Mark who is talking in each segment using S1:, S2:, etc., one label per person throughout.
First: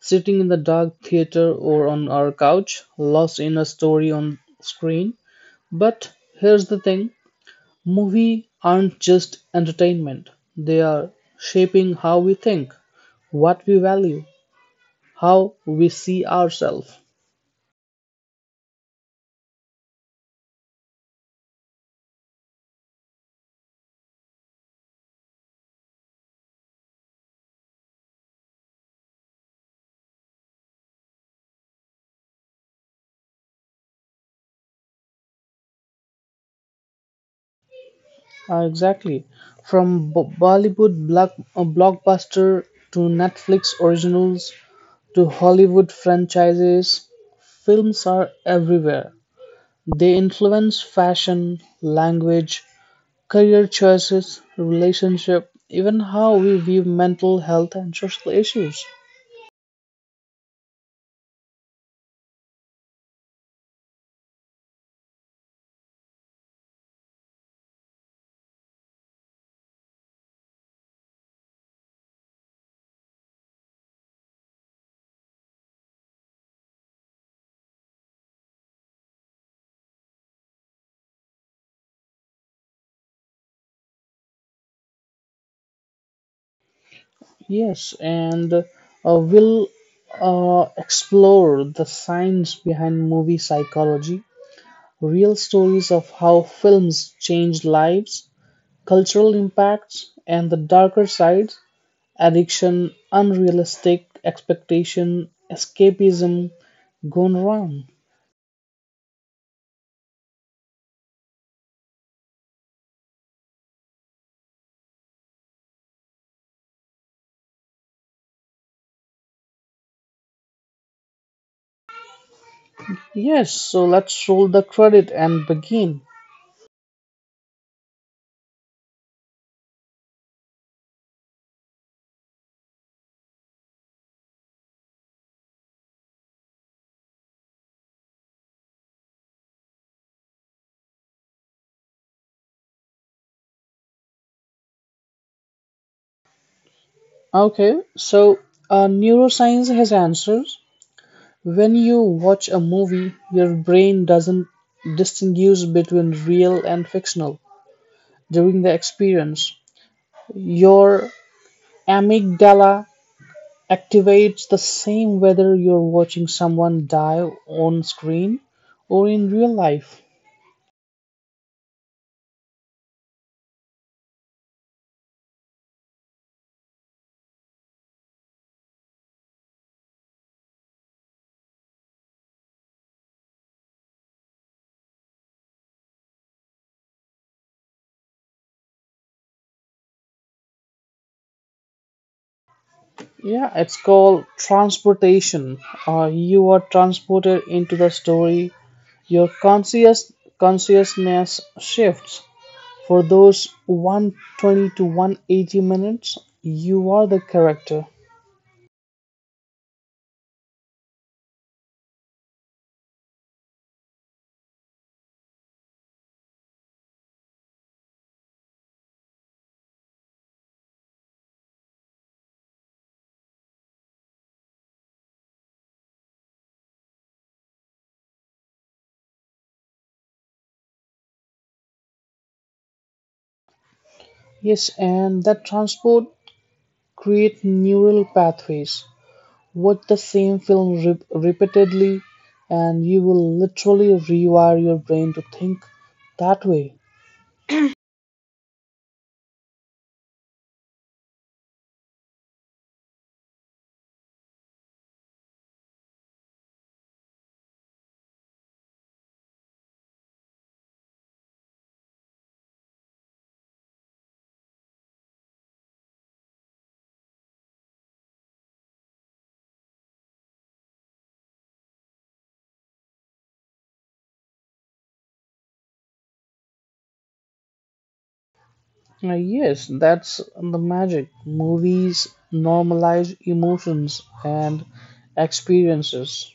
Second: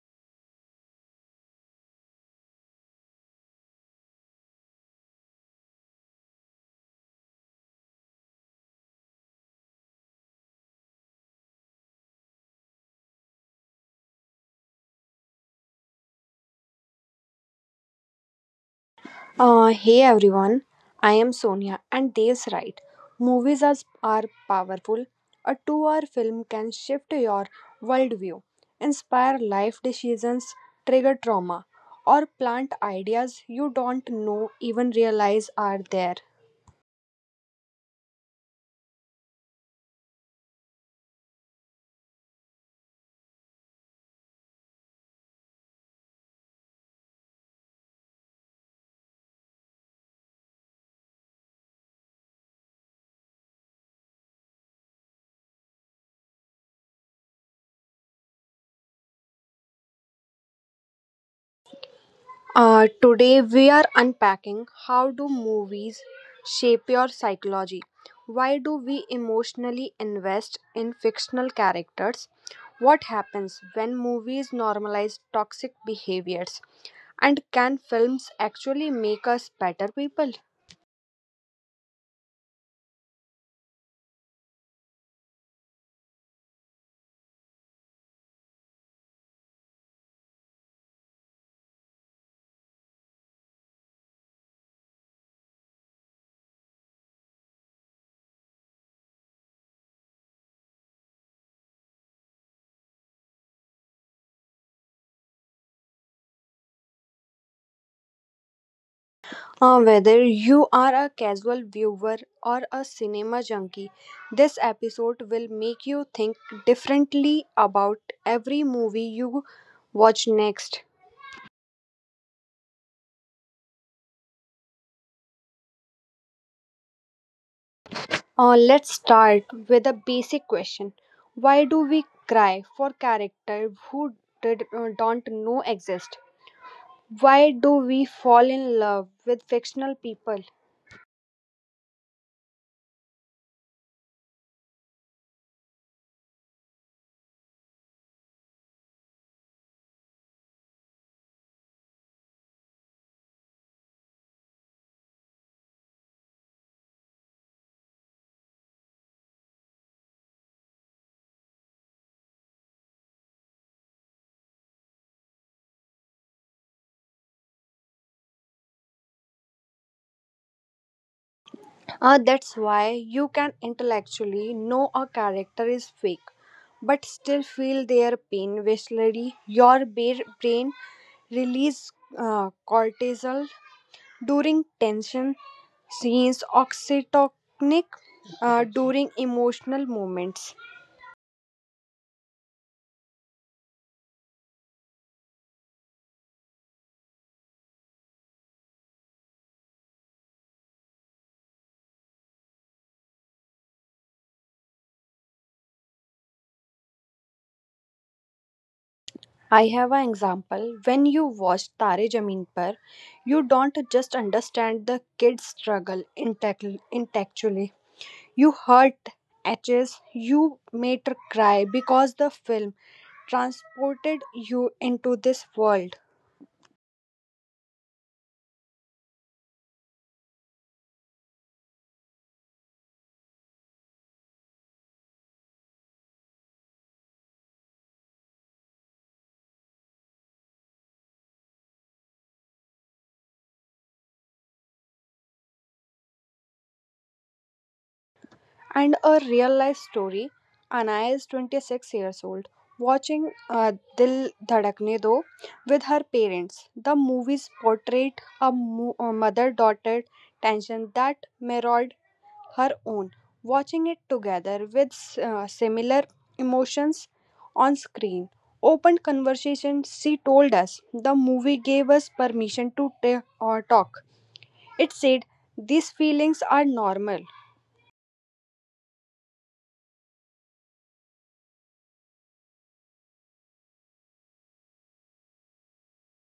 S1: sitting in the dark theater or on our couch, lost in a story on screen. But here's the thing: movies aren't just entertainment; they are shaping how we think, what we value, how we see ourselves.
S2: Hey everyone, I am Sonia, and Dev's right. Movies are powerful. A 2 hour film can shift your worldview, inspire life decisions, trigger trauma, or plant ideas you don't know even realize are there.
S1: Exactly. From blockbuster to Netflix originals to Hollywood franchises, films are everywhere. They influence fashion, language, career choices, relationship, even how we view mental health and social issues.
S2: Today we are unpacking, how do movies shape your psychology? Why do we emotionally invest in fictional characters? What happens when movies normalize toxic behaviors? And can films actually make us better people?
S1: Yes, and we'll explore the science behind movie psychology, real stories of how films change lives, cultural impacts and the darker sides: addiction, unrealistic expectation, escapism gone wrong.
S2: Whether you are a casual viewer or a cinema junkie, this episode will make you think differently about every movie you watch next.
S1: Yes, so let's roll the credit and begin.
S2: Let's start with a basic question. Why do we cry for characters who don't know exist? Why do we fall in love with fictional people?
S1: Okay, so neuroscience has answers. When you watch a movie, your brain doesn't distinguish between real and fictional during the experience. Your amygdala activates the same whether you're watching someone die on screen or in real life.
S2: That's why you can intellectually know a character is fake, but still feel their pain viscerally. Your brain release cortisol during tension scenes, oxytocinic during emotional moments.
S1: Yeah, it's called transportation. You are transported into the story. Your consciousness shifts. For those 120 to 180 minutes, you are the character.
S2: I have an example. When you watch Tare Zameen Par, you don't just understand the kid's struggle intellectually. You hurt edges, you made her cry because the film transported you into this world.
S1: Yes, and that transport create neural pathways. Watch the same film repeatedly, and you will literally rewire your brain to think that way.
S2: And a real life story. Anaya is 26 years old, watching Dil Dhadakne Do with her parents. The movies portrayed a mother daughter tension that mirrored her own. Watching it together with similar emotions on screen opened conversation. She told us the movie gave us permission to talk. It said these feelings are normal.
S1: Yes, that's the magic. Movies normalize emotions and experiences.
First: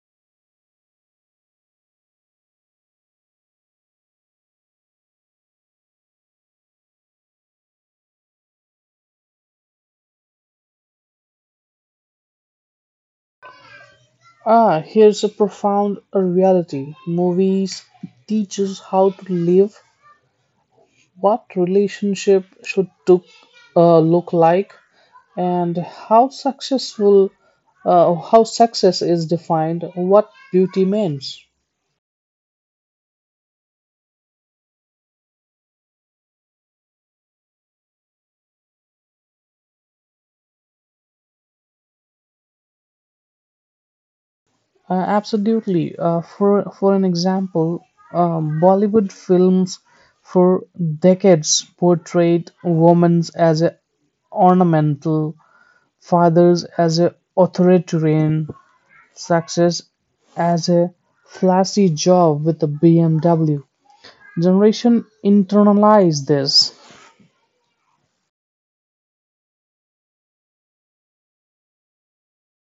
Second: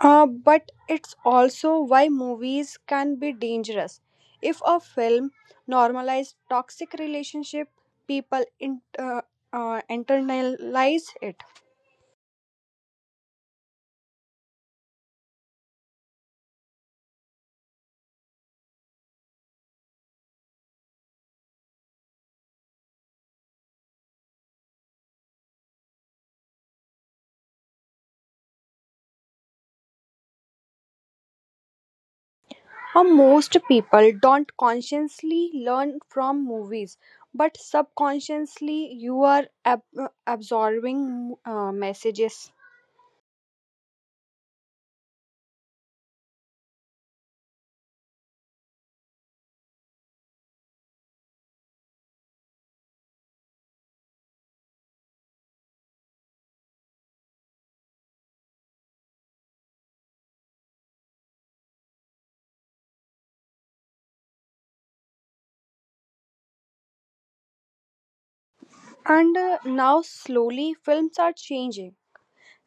S2: But it's also why movies can be dangerous. If a film normalizes toxic relationship, people internalize it.
S1: Ah, here's a profound reality. Movies teach us how to live, what relationship should look like, and how success is defined, what beauty means.
S2: Most people don't consciously learn from movies, but subconsciously you are absorbing messages.
S1: Absolutely, for an example, Bollywood films for decades portrayed women as a ornamental, fathers as a authoritarian, success as a flashy job with a BMW. Generation internalize this.
S2: And now slowly films are changing.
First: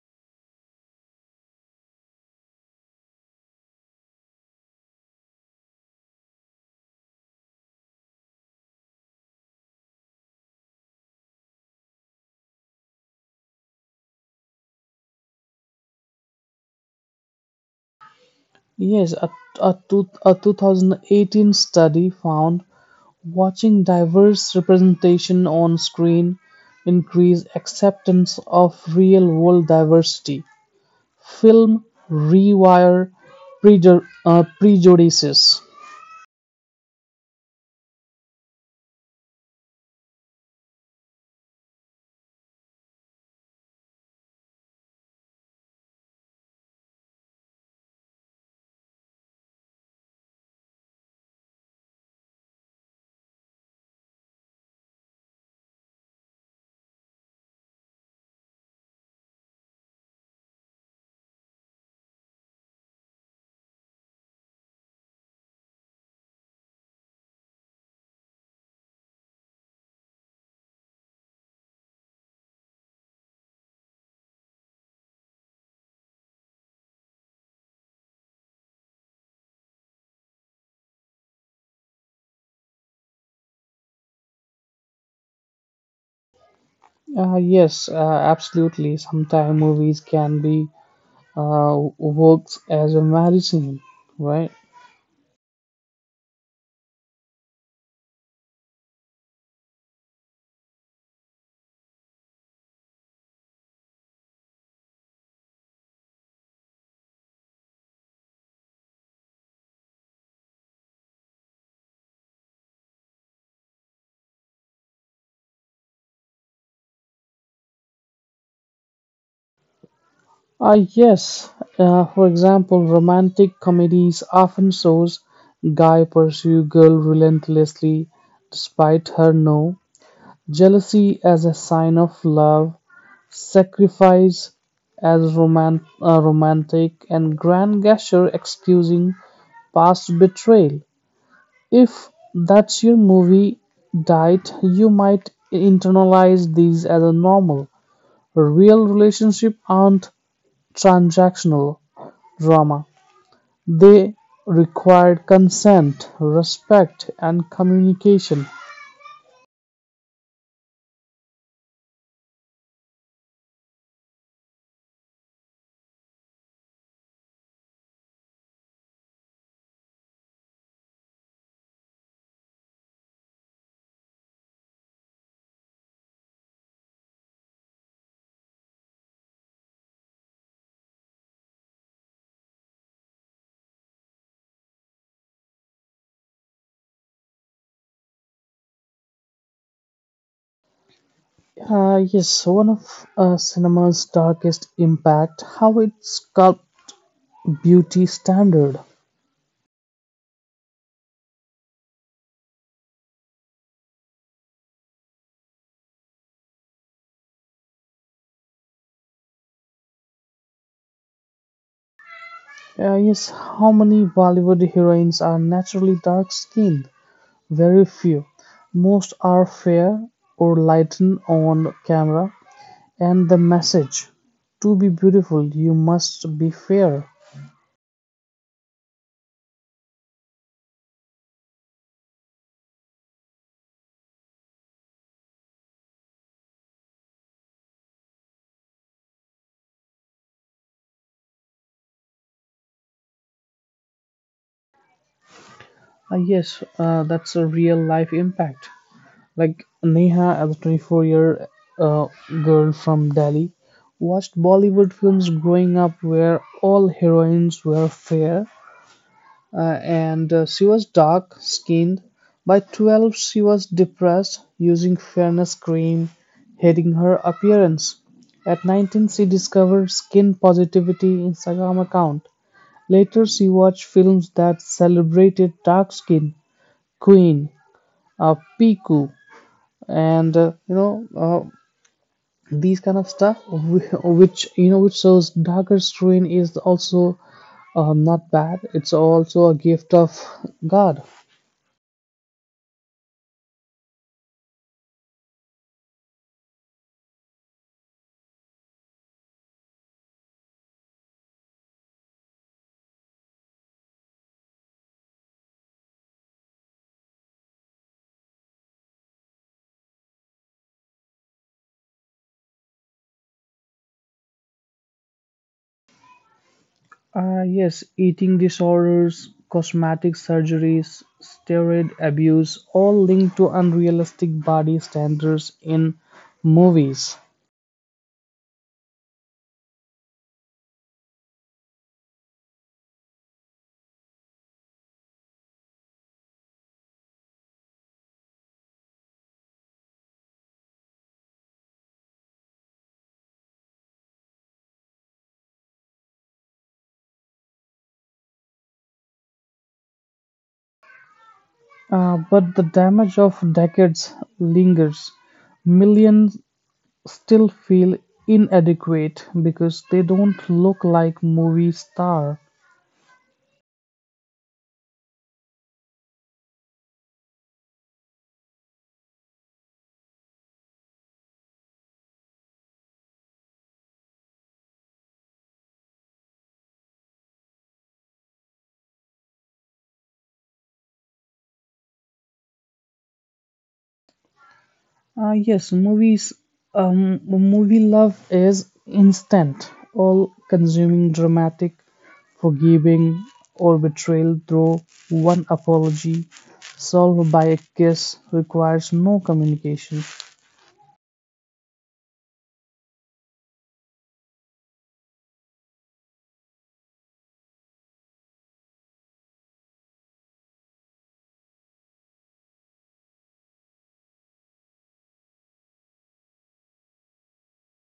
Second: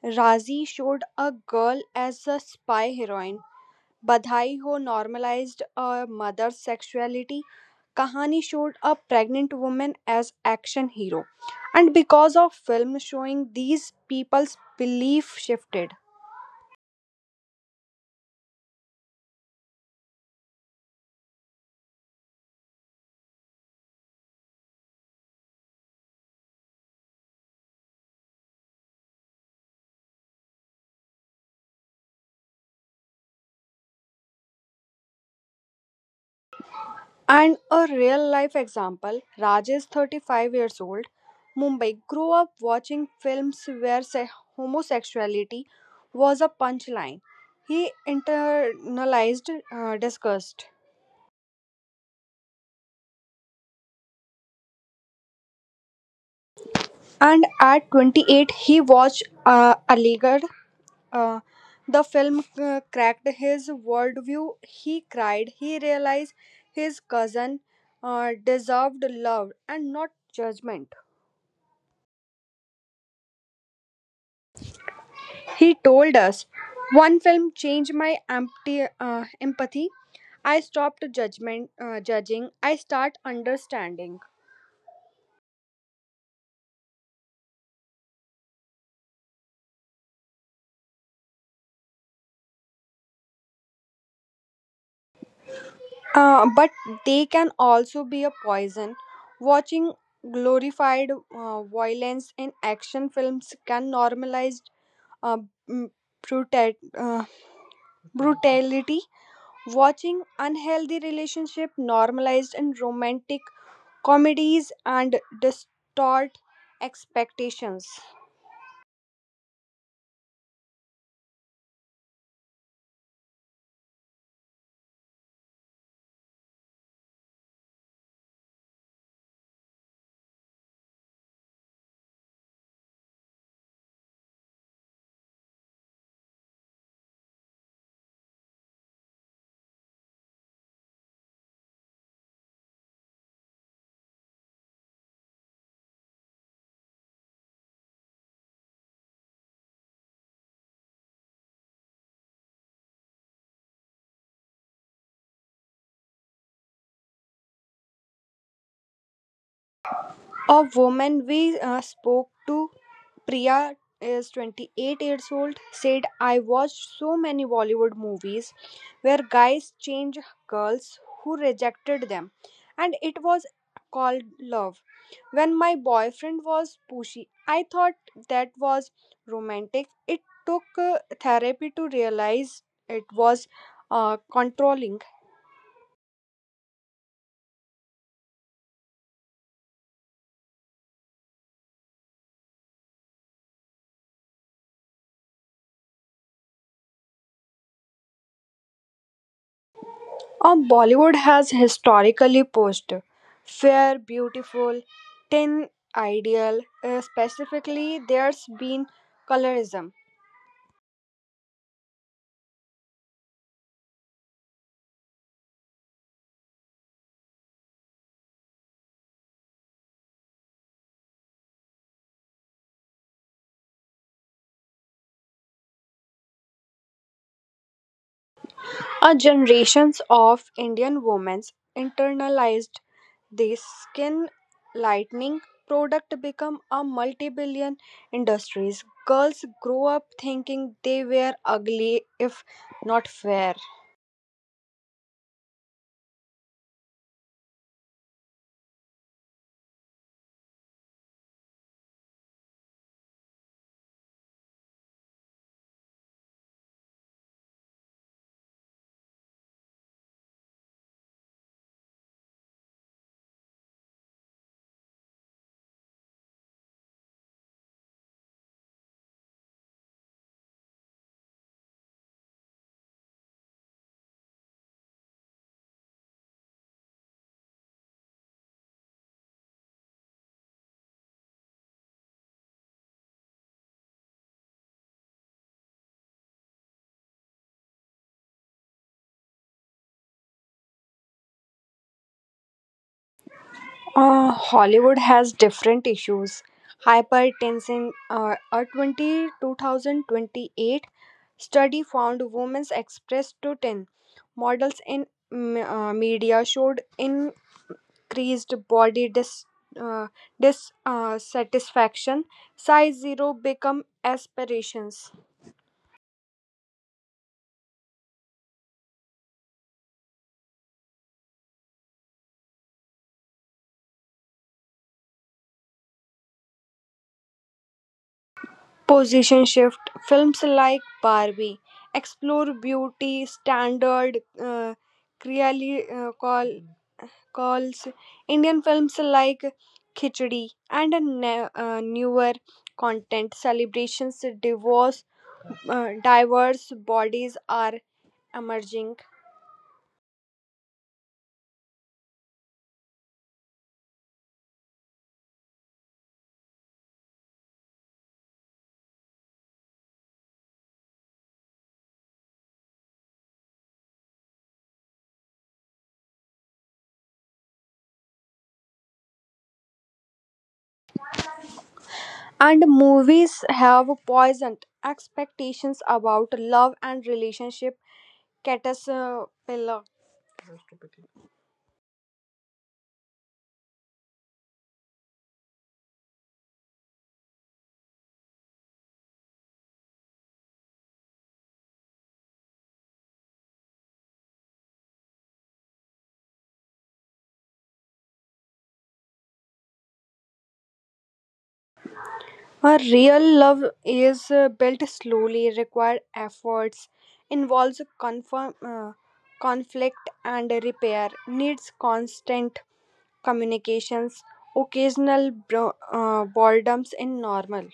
S2: Razi showed a girl as a spy heroine. Badhai Ho normalized a mother's sexuality. Kahani showed a pregnant woman as action hero. And because of films showing, these people's belief shifted.
S1: Yes, a 2018 study found watching diverse representation on screen increased acceptance of real world diversity. Film rewire prejudices.
S2: And a real life example, Raj is 35 years old, Mumbai, grew up watching films where homosexuality was a punchline. He internalized disgust. And at 28, he watched Aligarh. Uh, the film cracked his worldview. He cried. He realized his cousin deserved love and not judgment. He told us, "One film changed my empty empathy. I stopped judgment judging. I start understanding."
S1: Uh, yes, uh, Absolutely. Sometimes movies can be, works as a medicine, right?
S2: But they can also be a poison. Watching glorified violence in action films can normalize uh, m- bruta- uh, brutality, watching unhealthy relationship normalized in romantic comedies and distort expectations.
S1: Ah, yes. For example, romantic comedies often shows guy pursue girl relentlessly despite her no, jealousy as a sign of love, sacrifice as romantic, and grand gesture excusing past betrayal. If that's your movie diet, you might internalize these as a normal. Real relationship aren't transactional drama. They required consent, respect, and communication.
S2: A woman we spoke to, Priya, is 28 years old, said, I watched so many Bollywood movies where guys change girls who rejected them, and it was called love. When my boyfriend was pushy, I thought that was romantic. It took therapy to realize it was controlling.
S1: Yes, one of cinema's darkest impact, how it sculpted beauty standard.
S2: Bollywood has historically posed fair, beautiful, thin, ideal. Specifically, there's been colorism.
S1: Yes, how many Bollywood heroines are naturally dark-skinned? Very few. Most are fair or lightened on camera. And the message: to be beautiful, you must be fair.
S2: A generations of Indian women internalized this skin lightening product become a multi-billion industries. Girls grow up thinking they were ugly if not fair.
S1: Yes, that's a real-life impact. Like Neha, as a 24 year uh, girl from Delhi, watched Bollywood films growing up where all heroines were fair and she was dark skinned. By 12, she was depressed, using fairness cream, hating her appearance. At 19, she discovered skin positivity Instagram account. Later, she watched films that celebrated dark skin, Queen, Piku, and these kind of stuff which which shows darker strain is also not bad, it's also a gift of god.
S2: Hollywood has different issues. Hypertension, a 20-2028 study found women's expressed to 10 models in media showed increased body uh, dissatisfaction, size zero become aspirations.
S1: Yes, eating disorders, cosmetic surgeries, steroid abuse all linked to unrealistic body standards in movies.
S2: Position shift, films like Barbie explore beauty standard, clearly call. Calls Indian films like Khichdi, and a newer content celebrations divorce diverse bodies are emerging.
S1: Uh, but the damage of decades lingers. Millions still feel inadequate because they don't look like movie star.
S2: And movies have poisoned expectations about love and relationship caterpillar.
S1: Yes, movies, movie love is instant, all consuming, dramatic, forgiving, or betrayal through one apology, solved by a kiss, requires no communication.
S2: A real love is built slowly, require efforts, involves conflict and repair, needs constant communications, occasional boredoms in normal.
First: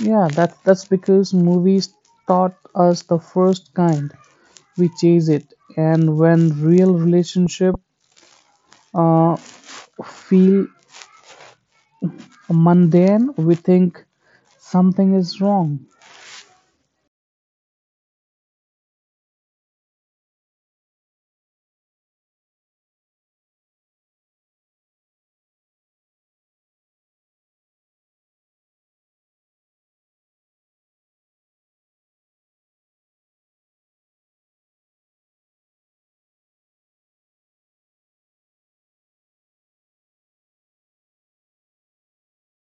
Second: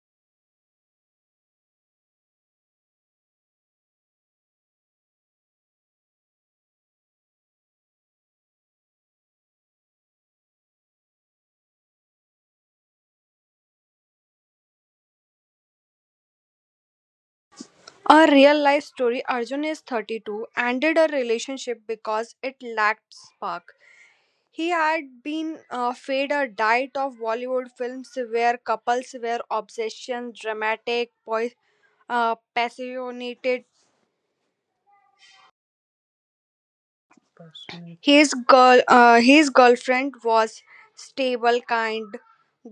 S1: Yeah, that's because movies taught us the first kind. We chase it, and when real relationship uh, feel mundane, we think something is wrong.
S2: A real life story, Arjun is 32, ended a relationship because it lacked spark. He had been fed a diet of Bollywood films where couples were obsession, dramatic, passionate. His girlfriend was stable, kind,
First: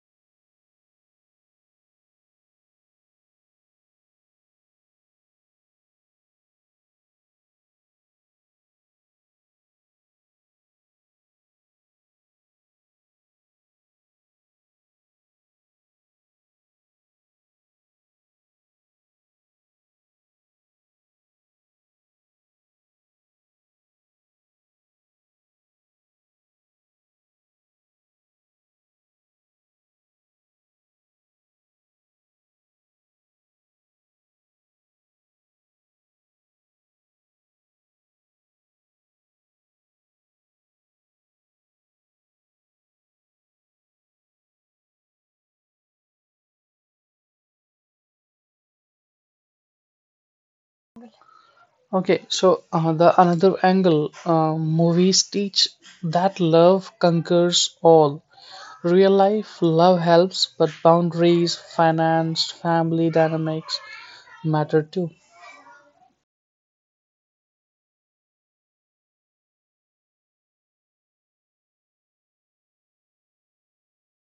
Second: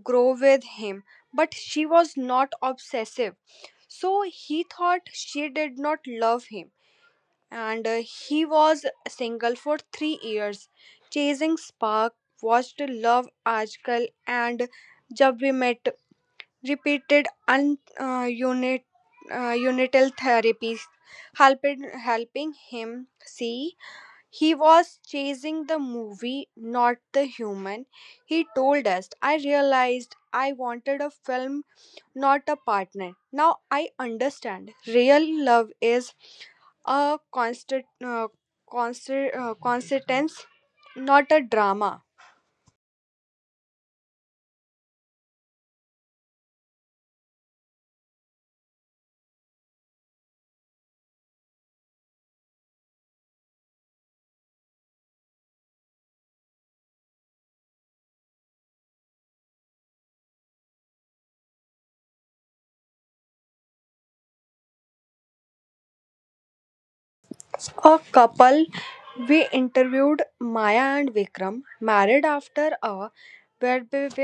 S2: grow with him, but she was not obsessive. So he thought she did not love him, and he was single for 3 years. Chasing Spark, watched Love Article and Jab We Met repeated unital therapies, helping him see he was chasing the movie, not the human. He told us, I realized I wanted a film not a partner. Now I understand. Real love is a constance, not a drama.
S1: Okay, so the another angle, movies teach that love conquers all. Real life, love helps, but boundaries, finance, family dynamics matter too.
S2: A couple we interviewed, Maya and Vikram, married after a well-built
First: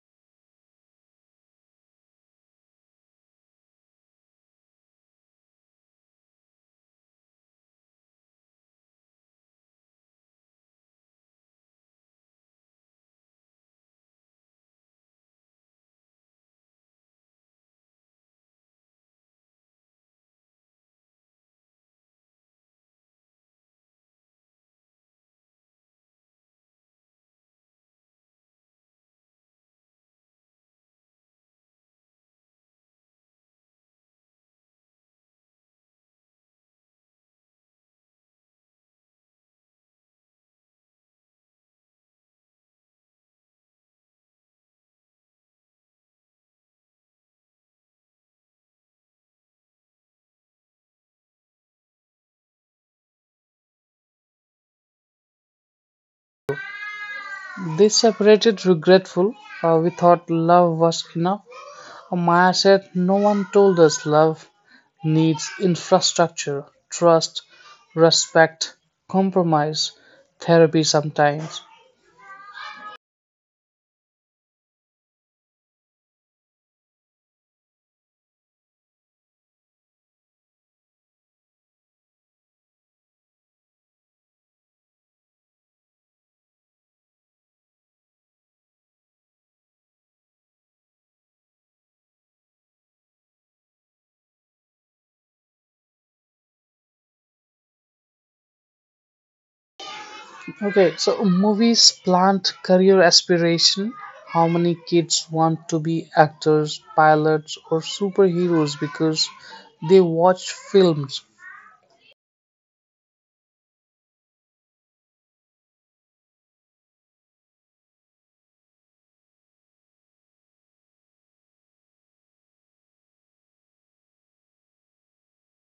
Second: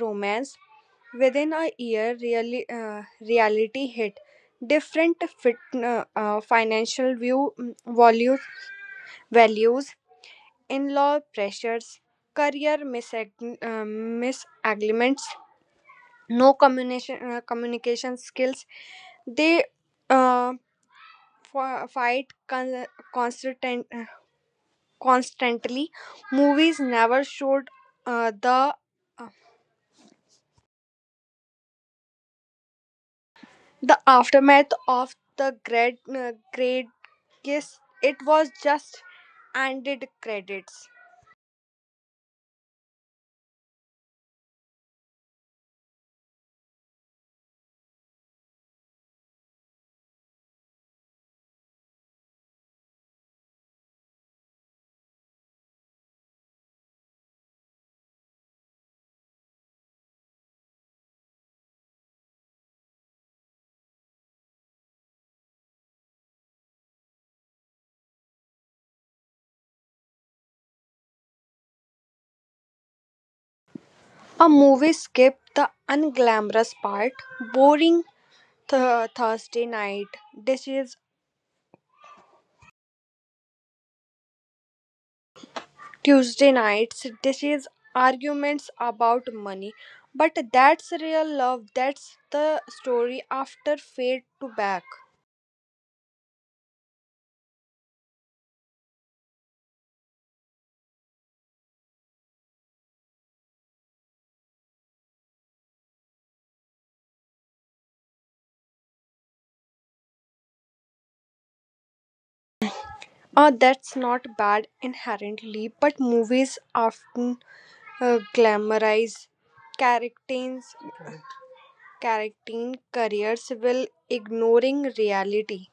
S2: romance. Within a year, reality hit. Different financial view, values, values, in law pressures, career misalignments, no communication skills. They uh, f- fight con- constant- constantly. Movies never showed uh, the uh, the aftermath of the great kiss. It was just ended credits.
S1: They separated regretful. We thought love was enough. Maya said, "No one told us love needs infrastructure, trust, respect, compromise, therapy sometimes."
S2: A movie skipped the unglamorous part, boring Thursday night dishes, Tuesday nights dishes, arguments about money. But that's real love. That's the story after fade to back.
S1: Okay, so movies plant career aspiration. How many kids want to be actors, pilots, or superheroes because they watch films?
S2: That's not bad inherently, but movies often glamorize characters' character careers while ignoring reality.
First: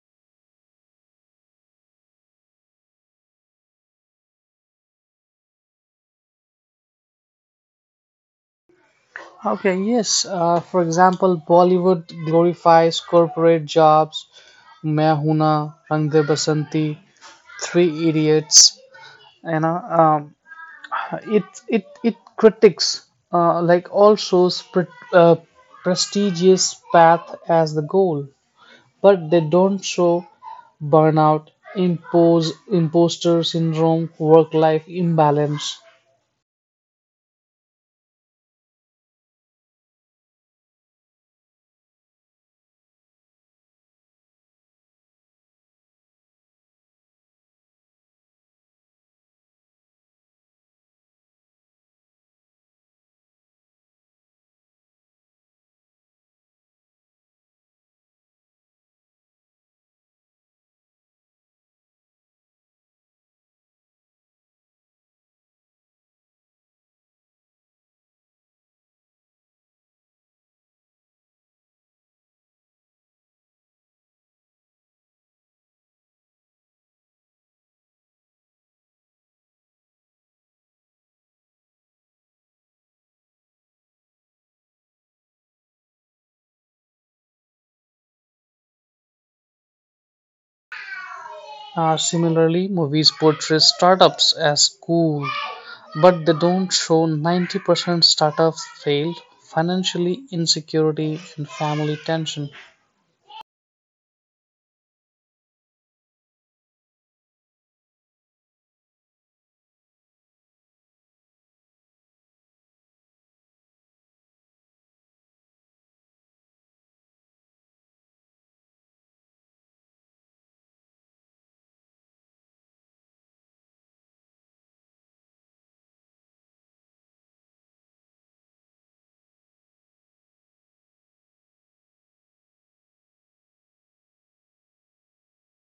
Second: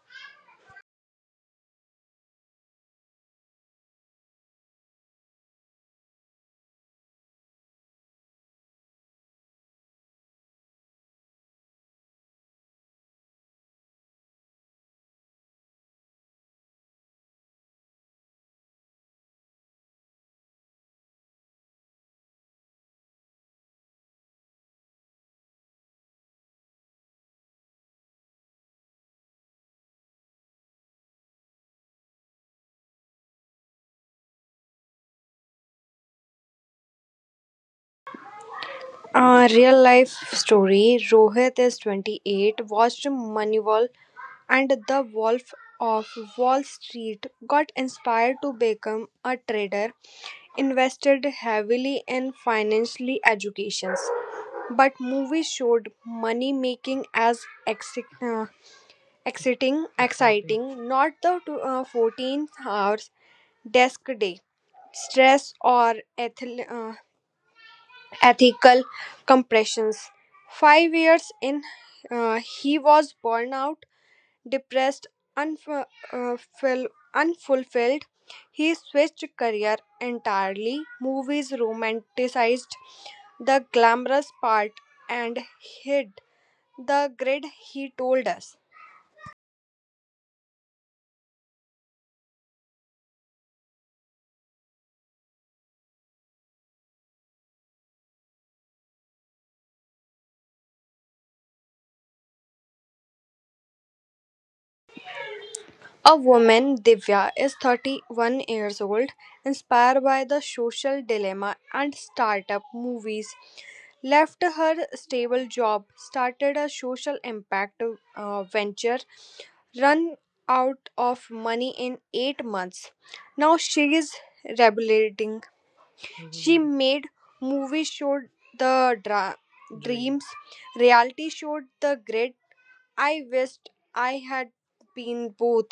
S1: Okay, yes. For example, Bollywood glorifies corporate jobs. मैं हूं ना, रंग दे बसंती, three idiots, you know, um, it it it critics like, all shows prestigious path as the goal, but they don't show burnout, imposter syndrome, work life imbalance.
S2: A real life story, Rohit is 28, watched Moneyball and The Wolf of Wall Street, got inspired to become a trader, invested heavily in financial educations. But movies showed money making as exi- uh, exciting, not the 14 hours desk day, stress, or ethical compressions. 5 years in, he was burnt out, depressed, unfu- uh, fill- unfulfilled. He switched career entirely. Movies romanticized the glamorous part and hid the grid, he told us.
S1: Similarly, movies portray startups as cool, but they don't show 90% startups failed, financially insecurity, and family tension.
S2: A woman, Divya, is 31 years old, inspired by the social dilemma and startup movies. Left her stable job, started a social impact venture, run out of money in 8 months. Now she is rebelling. She made movies showed the dreams, reality showed the grit. I wished I had been both.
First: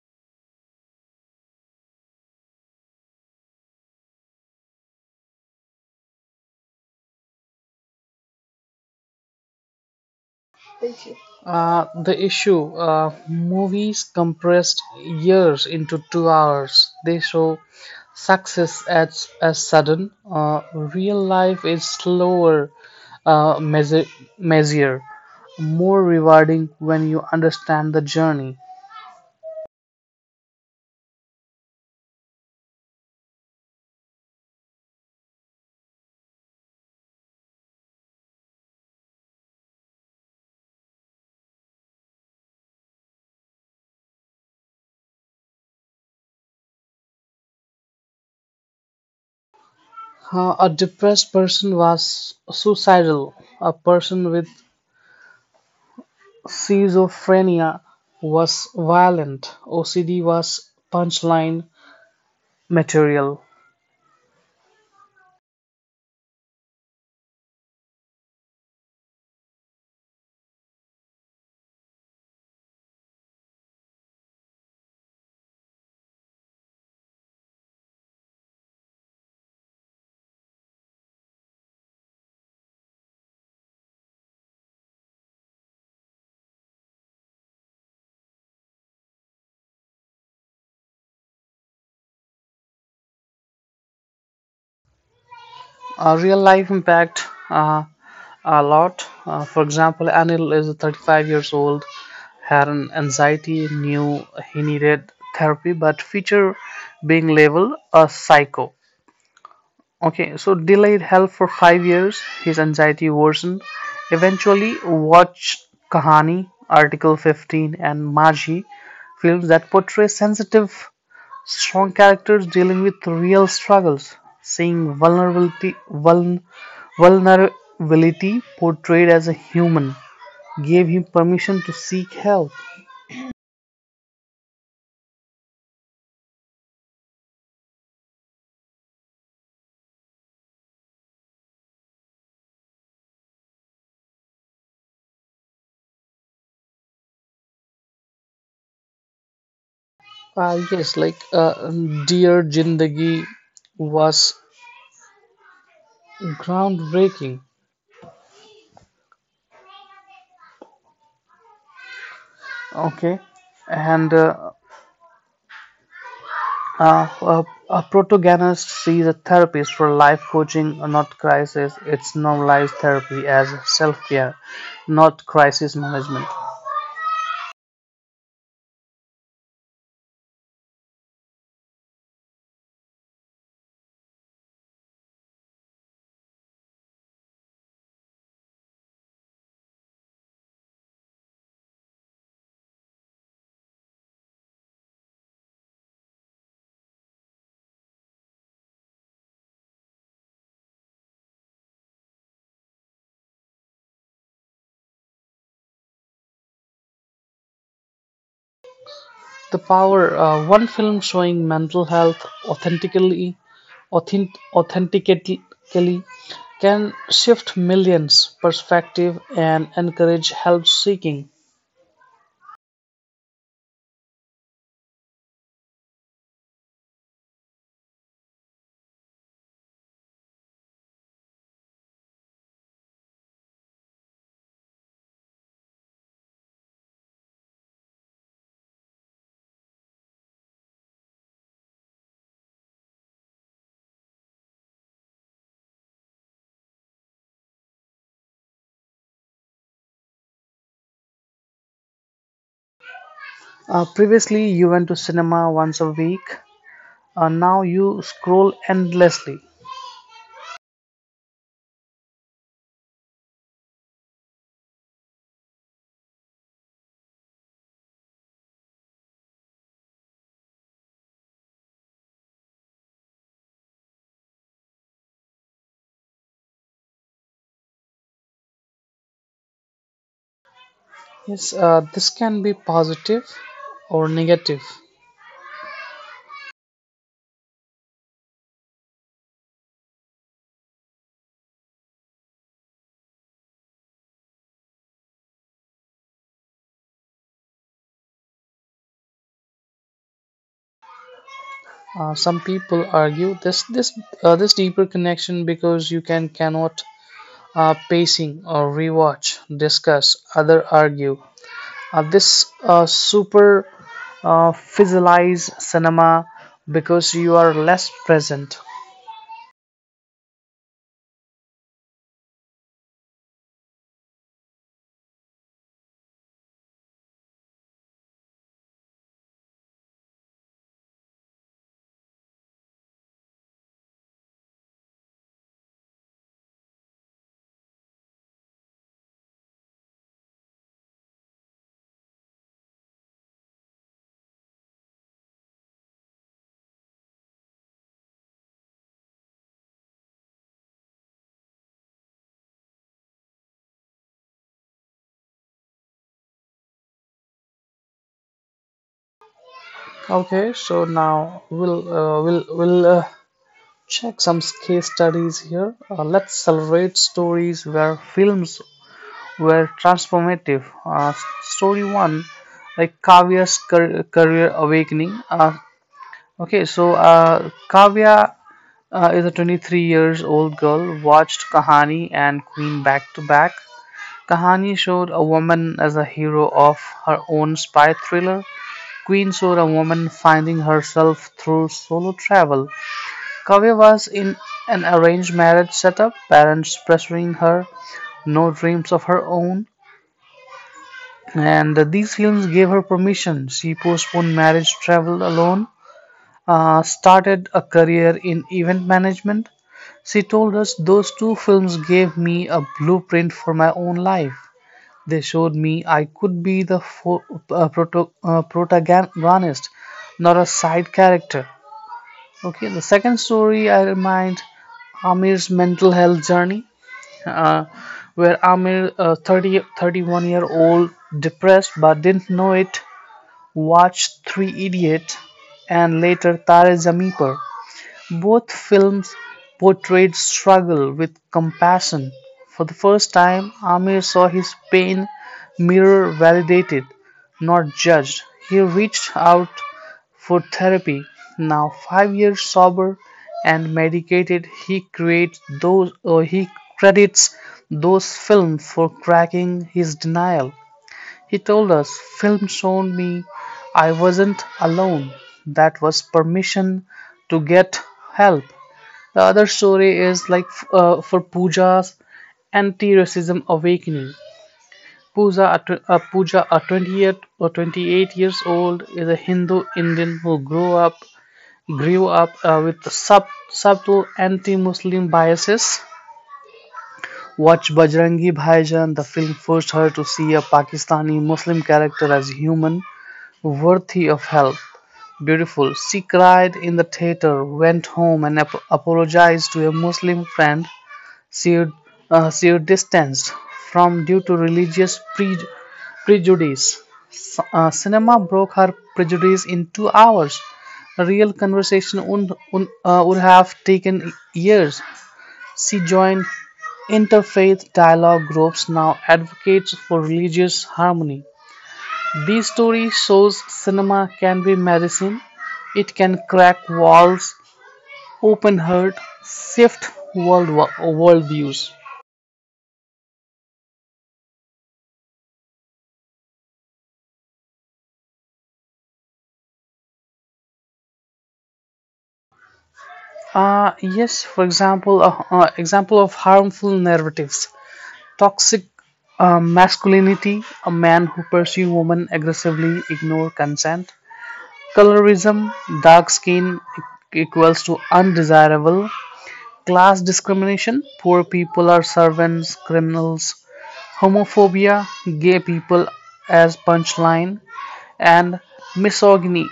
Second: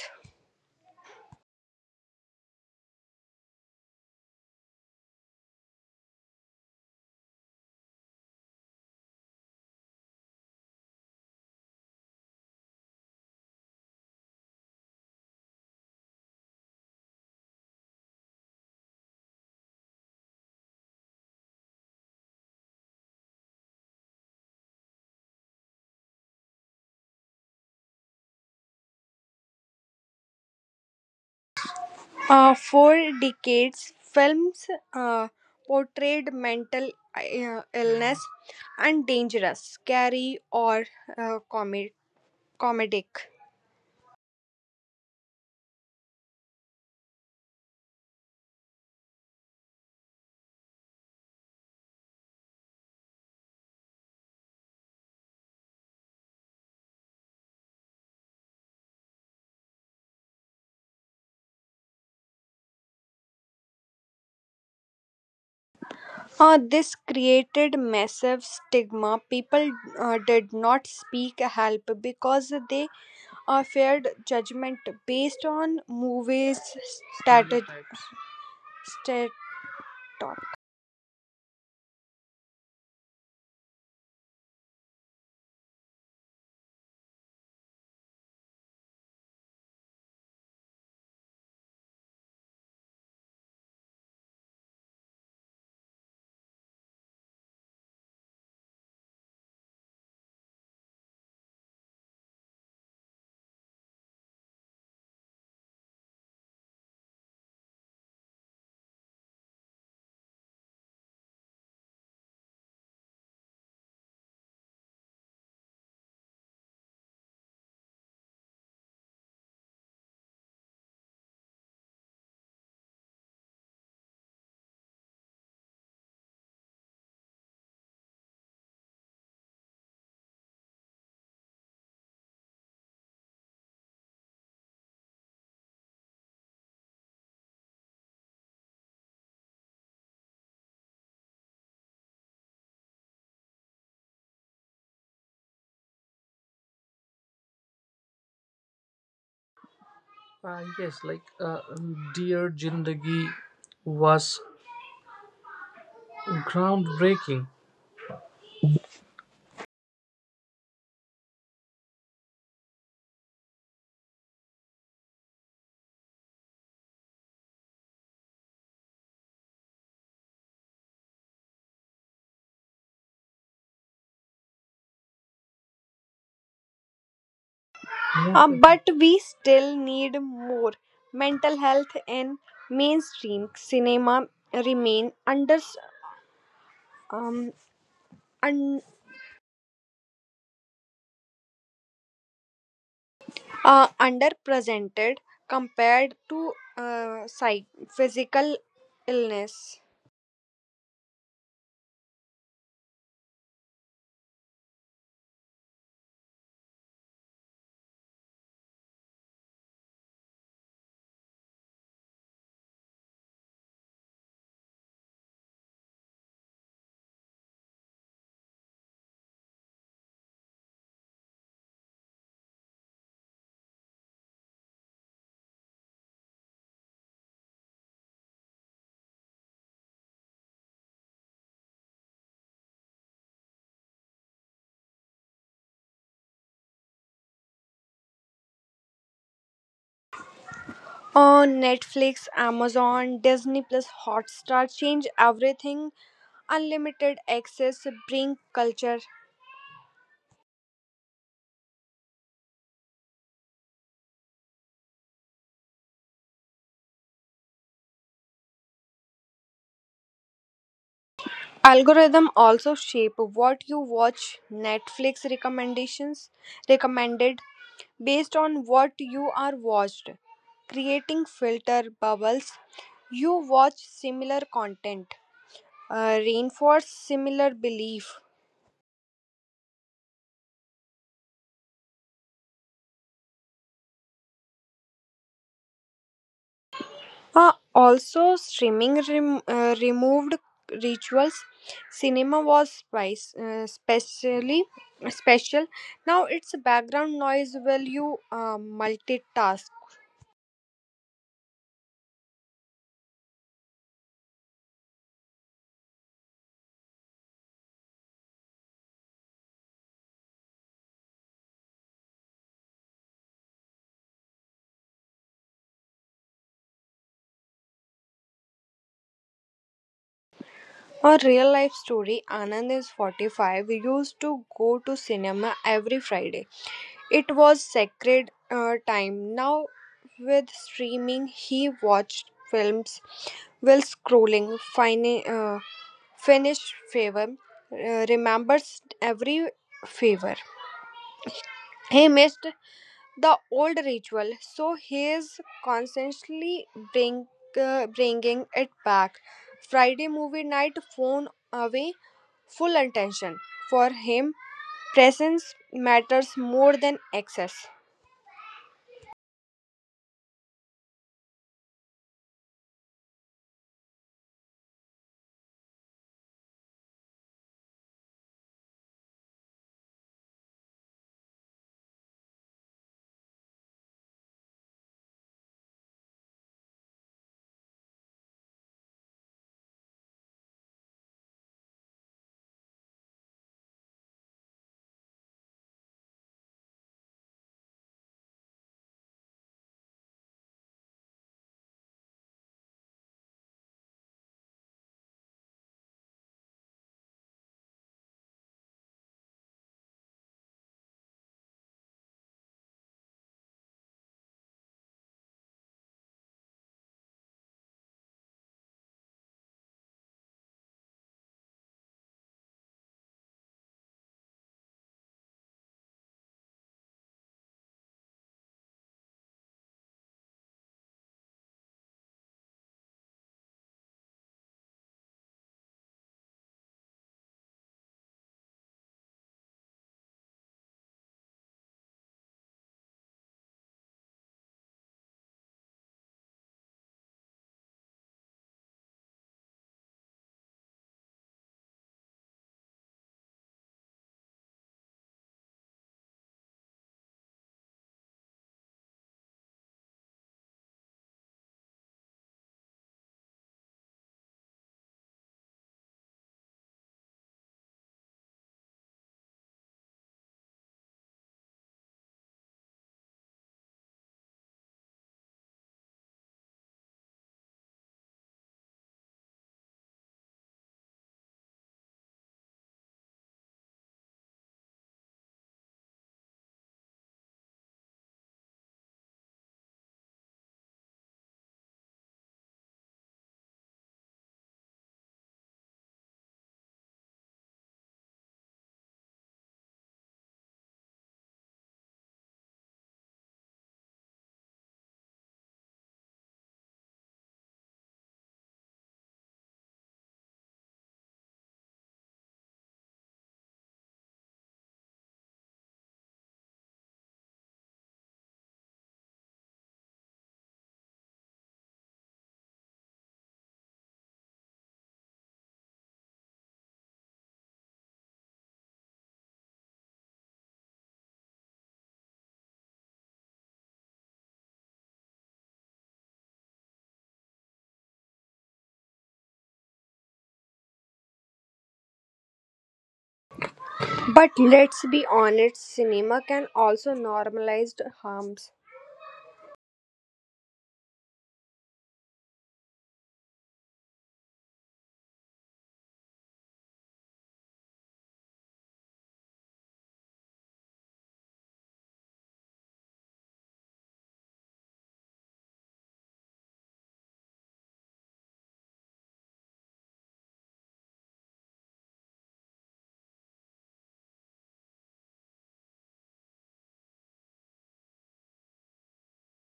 S1: The issue: movies compressed years into 2 hours. They show success as, sudden. Real life is slower, uh, measure, measure, more rewarding when you understand the journey.
S2: For decades, films uh, portrayed mental illness and dangerous, scary, or uh, comi- comedic.
S1: A depressed person was suicidal. A person with schizophrenia was violent. OCD was punchline material.
S2: This created massive stigma. People did not seek help because they feared judgment based on movies' status. Stat-
S1: Real life impact a lot. For example, Anil is 35 years old, had an anxiety, knew he needed therapy, but feature being labeled a psycho. Okay, so delayed help for 5 years, his anxiety worsened. Eventually, watch Kahani, Article 15, and Maji, films that portray sensitive strong characters dealing with real struggles. Seeing vulnerability, vulnerability portrayed as a human, gave him permission to seek help.
S2: Uh,
S1: Yes,
S2: yes,
S1: like
S2: like uh,
S1: Dear
S2: Dear
S1: Jindagi
S2: Jindagi
S1: was
S2: was
S1: groundbreaking.
S2: groundbreaking.
S1: Okay, and uh, a, a protagonist sees a therapist for life coaching, not crisis. It's normalized therapy as self care, not crisis management.
S2: But we still need more. Mental health in mainstream cinema remain um, un, underrepresented compared to physical illness.
S1: The power: one film showing mental health authentically can shift millions' perspective and encourage help seeking.
S2: On Netflix, Amazon, Disney Plus, Hotstar change everything. Unlimited access bring culture.
S1: Previously you went to cinema once a week. Now you scroll endlessly.
S2: Algorithm also shape what you watch. Netflix recommendations recommended based on what you are watched, creating filter bubbles. You watch similar content, reinforce similar belief.
S1: Yes, this can be positive or negative.
S2: Also, streaming removed rituals. Cinema was specially special. Now it's background noise while you multitask.
S1: Some people argue this deeper connection because you can cannot pacing or rewatch, discuss, other argue. This super physicalize cinema because you are less present.
S2: A real life story, Anand is 45, used to go to cinema every Friday. It was sacred time. Now, with streaming, he watched films while scrolling, finished favor, remembers every favor. He missed the old ritual, so he is constantly bring, bringing it back. Friday movie night, phone away, full attention. For him, presence matters more than access.
S1: Okay, so now we'll check some case studies here. Let's celebrate stories where films were transformative. Story one, like Kavya's career awakening. Okay, so Kavya is a 23 years old girl, watched Kahani and Queen back to back. Kahani showed a woman as a hero of her own spy thriller. Queen showed a woman finding herself through solo travel. Kavya was in an arranged marriage setup, parents pressuring her, no dreams of her own. And these films gave her permission. She postponed marriage, traveled alone, started a career in event management. She told us, "Those two films gave me a blueprint for my own life. They showed me I could be the protagonist, not a side character." Okay, the second story I remind, Amir's mental health journey, uh, where Amir, a 31-year-old, depressed but didn't know it, watched Three Idiots and later Tare Zameen Par, both films portrayed struggle with compassion. For the first time, Amir saw his pain mirror validated, not judged. He reached out for therapy. Now, 5 years sober and medicated, he credits those films for cracking his denial. He told us, "Film showed me I wasn't alone. That was permission to get help." The other story is like for Pooja's anti racism awakening. Pooja, a 28 years old, is a Hindu Indian who grew up with subtle anti-Muslim biases. Watch Bajrangi Bhaijan, the film forced her to see a Pakistani Muslim character as human, worthy of help, beautiful. She cried in the theater, went home and apologized to a Muslim friend she, she distanced from due to religious prejudice. Cinema broke her prejudice in 2 hours. A real conversation would have taken years. She joined interfaith dialogue groups, now advocates for religious harmony. This story shows cinema can be medicine. It can crack walls, open heart, shift worldviews.
S2: But let's be honest, cinema can also normalize harms.
S1: Yes, for example, example of harmful narratives: toxic masculinity, a man who pursue women aggressively, ignore consent; colorism, dark skin e- equals to undesirable; class discrimination, poor people are servants, criminals; homophobia, gay people as punchline; and misogyny,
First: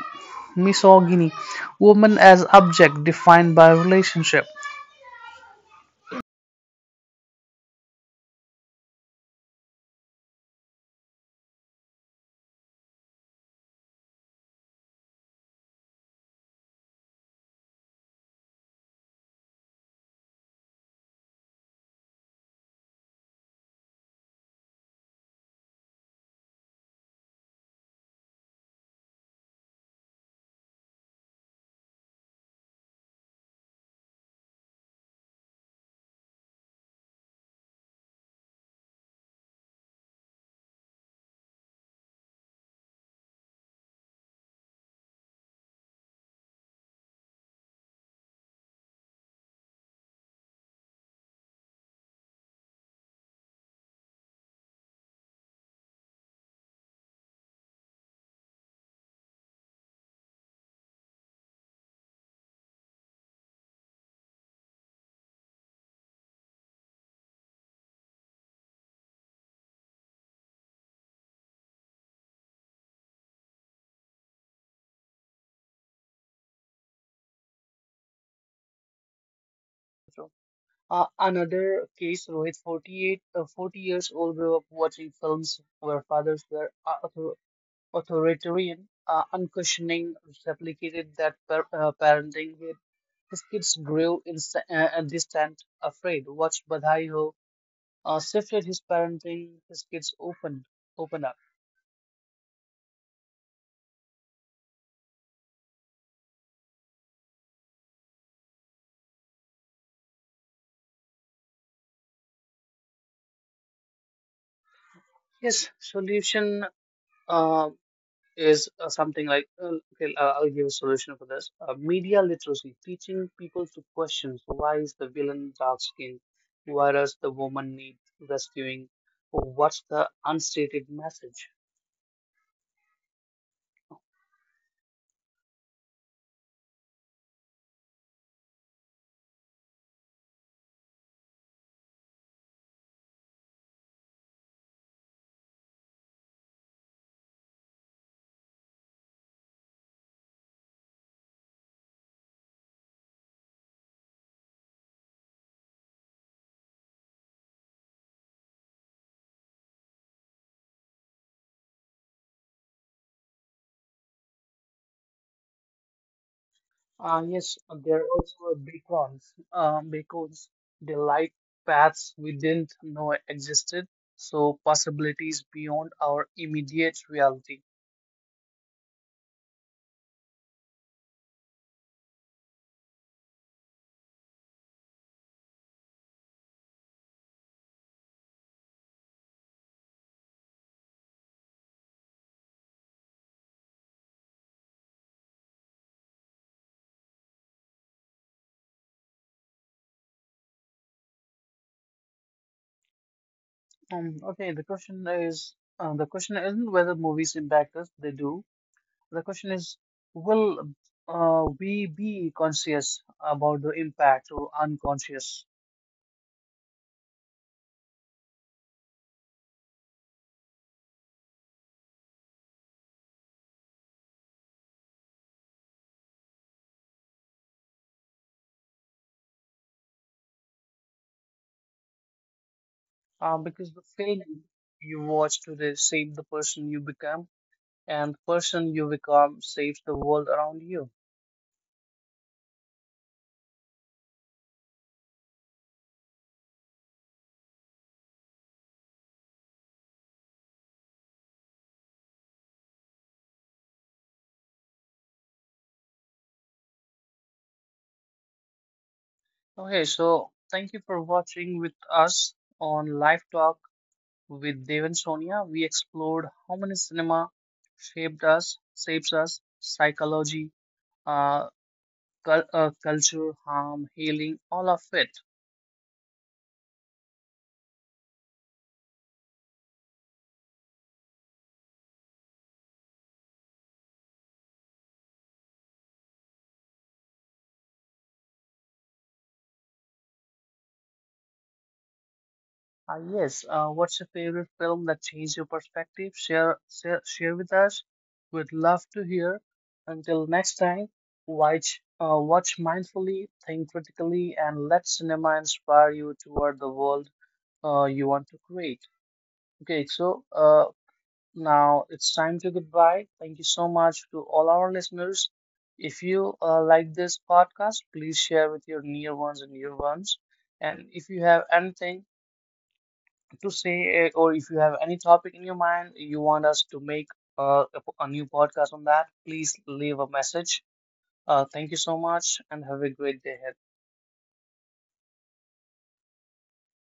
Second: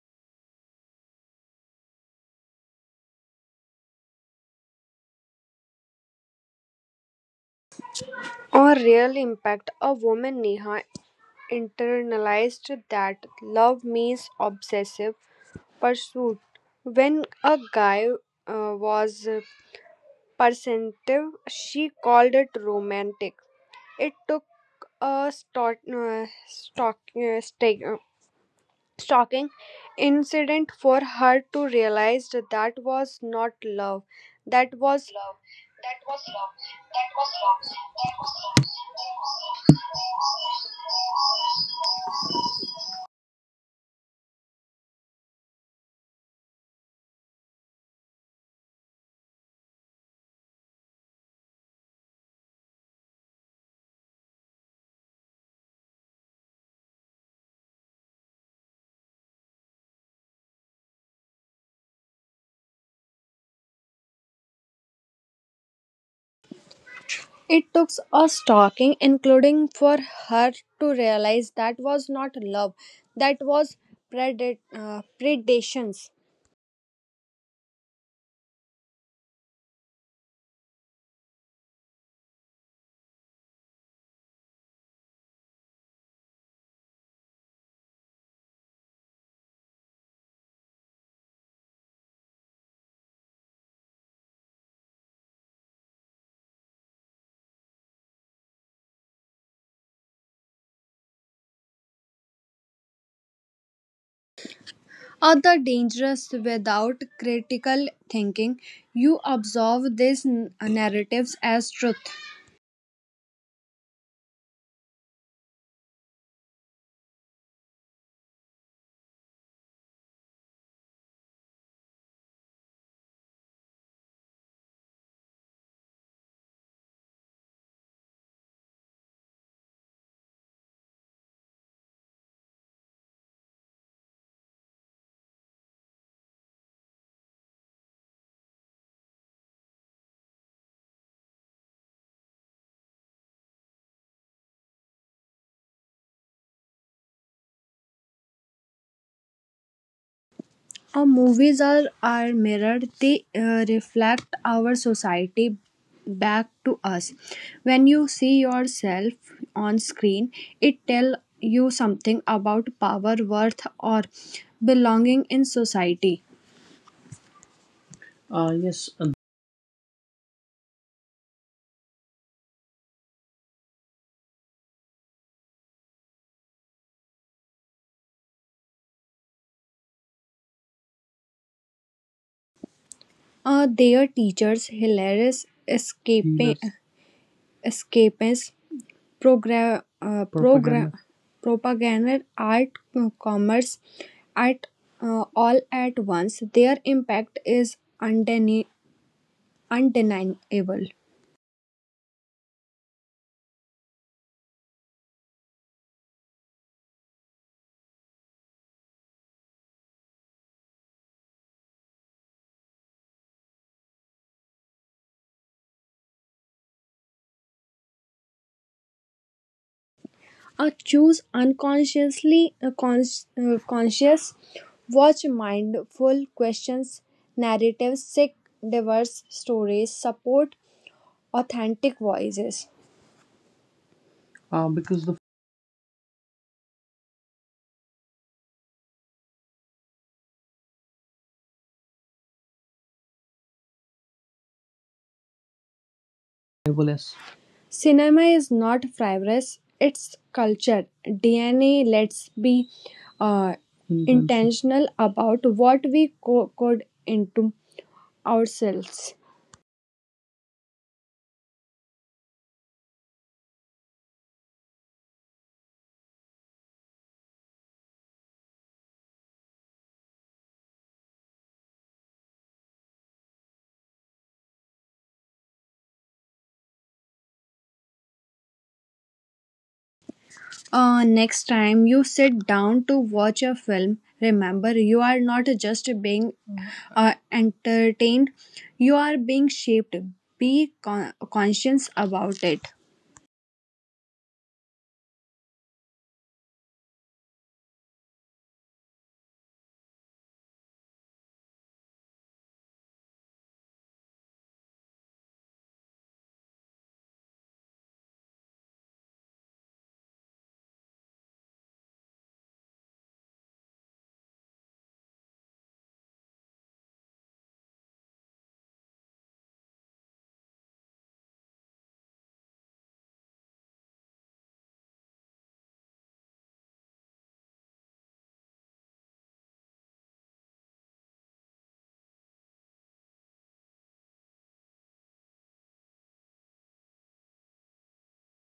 S1: misogyny, woman as object defined by relationship.
S2: On Real Impact, a woman Neha internalized that love means obsessive pursuit. When a guy was perceptive, she called it romantic. It took a shocking incident for her to realize that that was not love, that was, it took a stalking including for her to realize that was not love, that was predations.
S1: So, another case, Rohit, 40 years old, grew up watching films where fathers were uh, author- authoritarian, unquestioning, replicated that parenting with his kids, grew insta distant, afraid. Watch Badhai Ho shifted his parenting, his kids open up.
S2: Other dangerous, without critical thinking you absorb these narratives as truth.
S1: Yes, solution uh, is something like okay, I'll give a solution for this. Media literacy, teaching people to question: why is the villain dark skinned, why does the woman need rescuing, what's the unstated message?
S2: Our movies are our mirror. They reflect our society back to us. When you see yourself on screen, it tells you something about power, worth, or belonging in society.
S1: Yes, they're also
S2: Uh,
S1: big
S2: yes, uh,
S1: ones, because they light paths we didn't know existed, so possibilities beyond our immediate reality.
S2: Their teachers, hilarious escaping yes. Program, program, propaganda. Propaganda, art, commerce, at all at once, their impact is undeniable.
S1: Um, okay, the question is the question isn't whether movies impact us, they do. The question is, will we be conscious about the impact or unconscious?
S2: A choose unconsciously conscious, watch mindful questions, narratives, sick diverse stories, support authentic voices.
S1: Because the film you
S2: Because the
S1: watch today shape the person you become, and the person you become shapes the world around you.
S2: Frivolous. Cinema is not frivolous, it's culture. DNA, let's be uh, intentional about what we code into ourselves.
S1: Okay, so thank you for watching with us on Live Talk with Dev and Sonia. We explored how many cinema shapes us, psychology, uh, culture, harm, healing, all of it.
S2: Next time you sit down to watch a film, remember you are not just being entertained, you are being shaped. Be conscious about it.
S1: Ah, yes, what's your favorite film that changed your perspective? Share with us. We'd love to hear. Until next time, watch mindfully, think critically, and let cinema inspire you toward the world you want to create. Okay, so now it's time to goodbye. Thank you so much to all our listeners. If you like this podcast, please share with your near ones and dear ones. And if you have anything to say, eh, or if you have any topic in your mind you want us to make a new podcast on that, please leave a message. Thank you so much and have a great day ahead.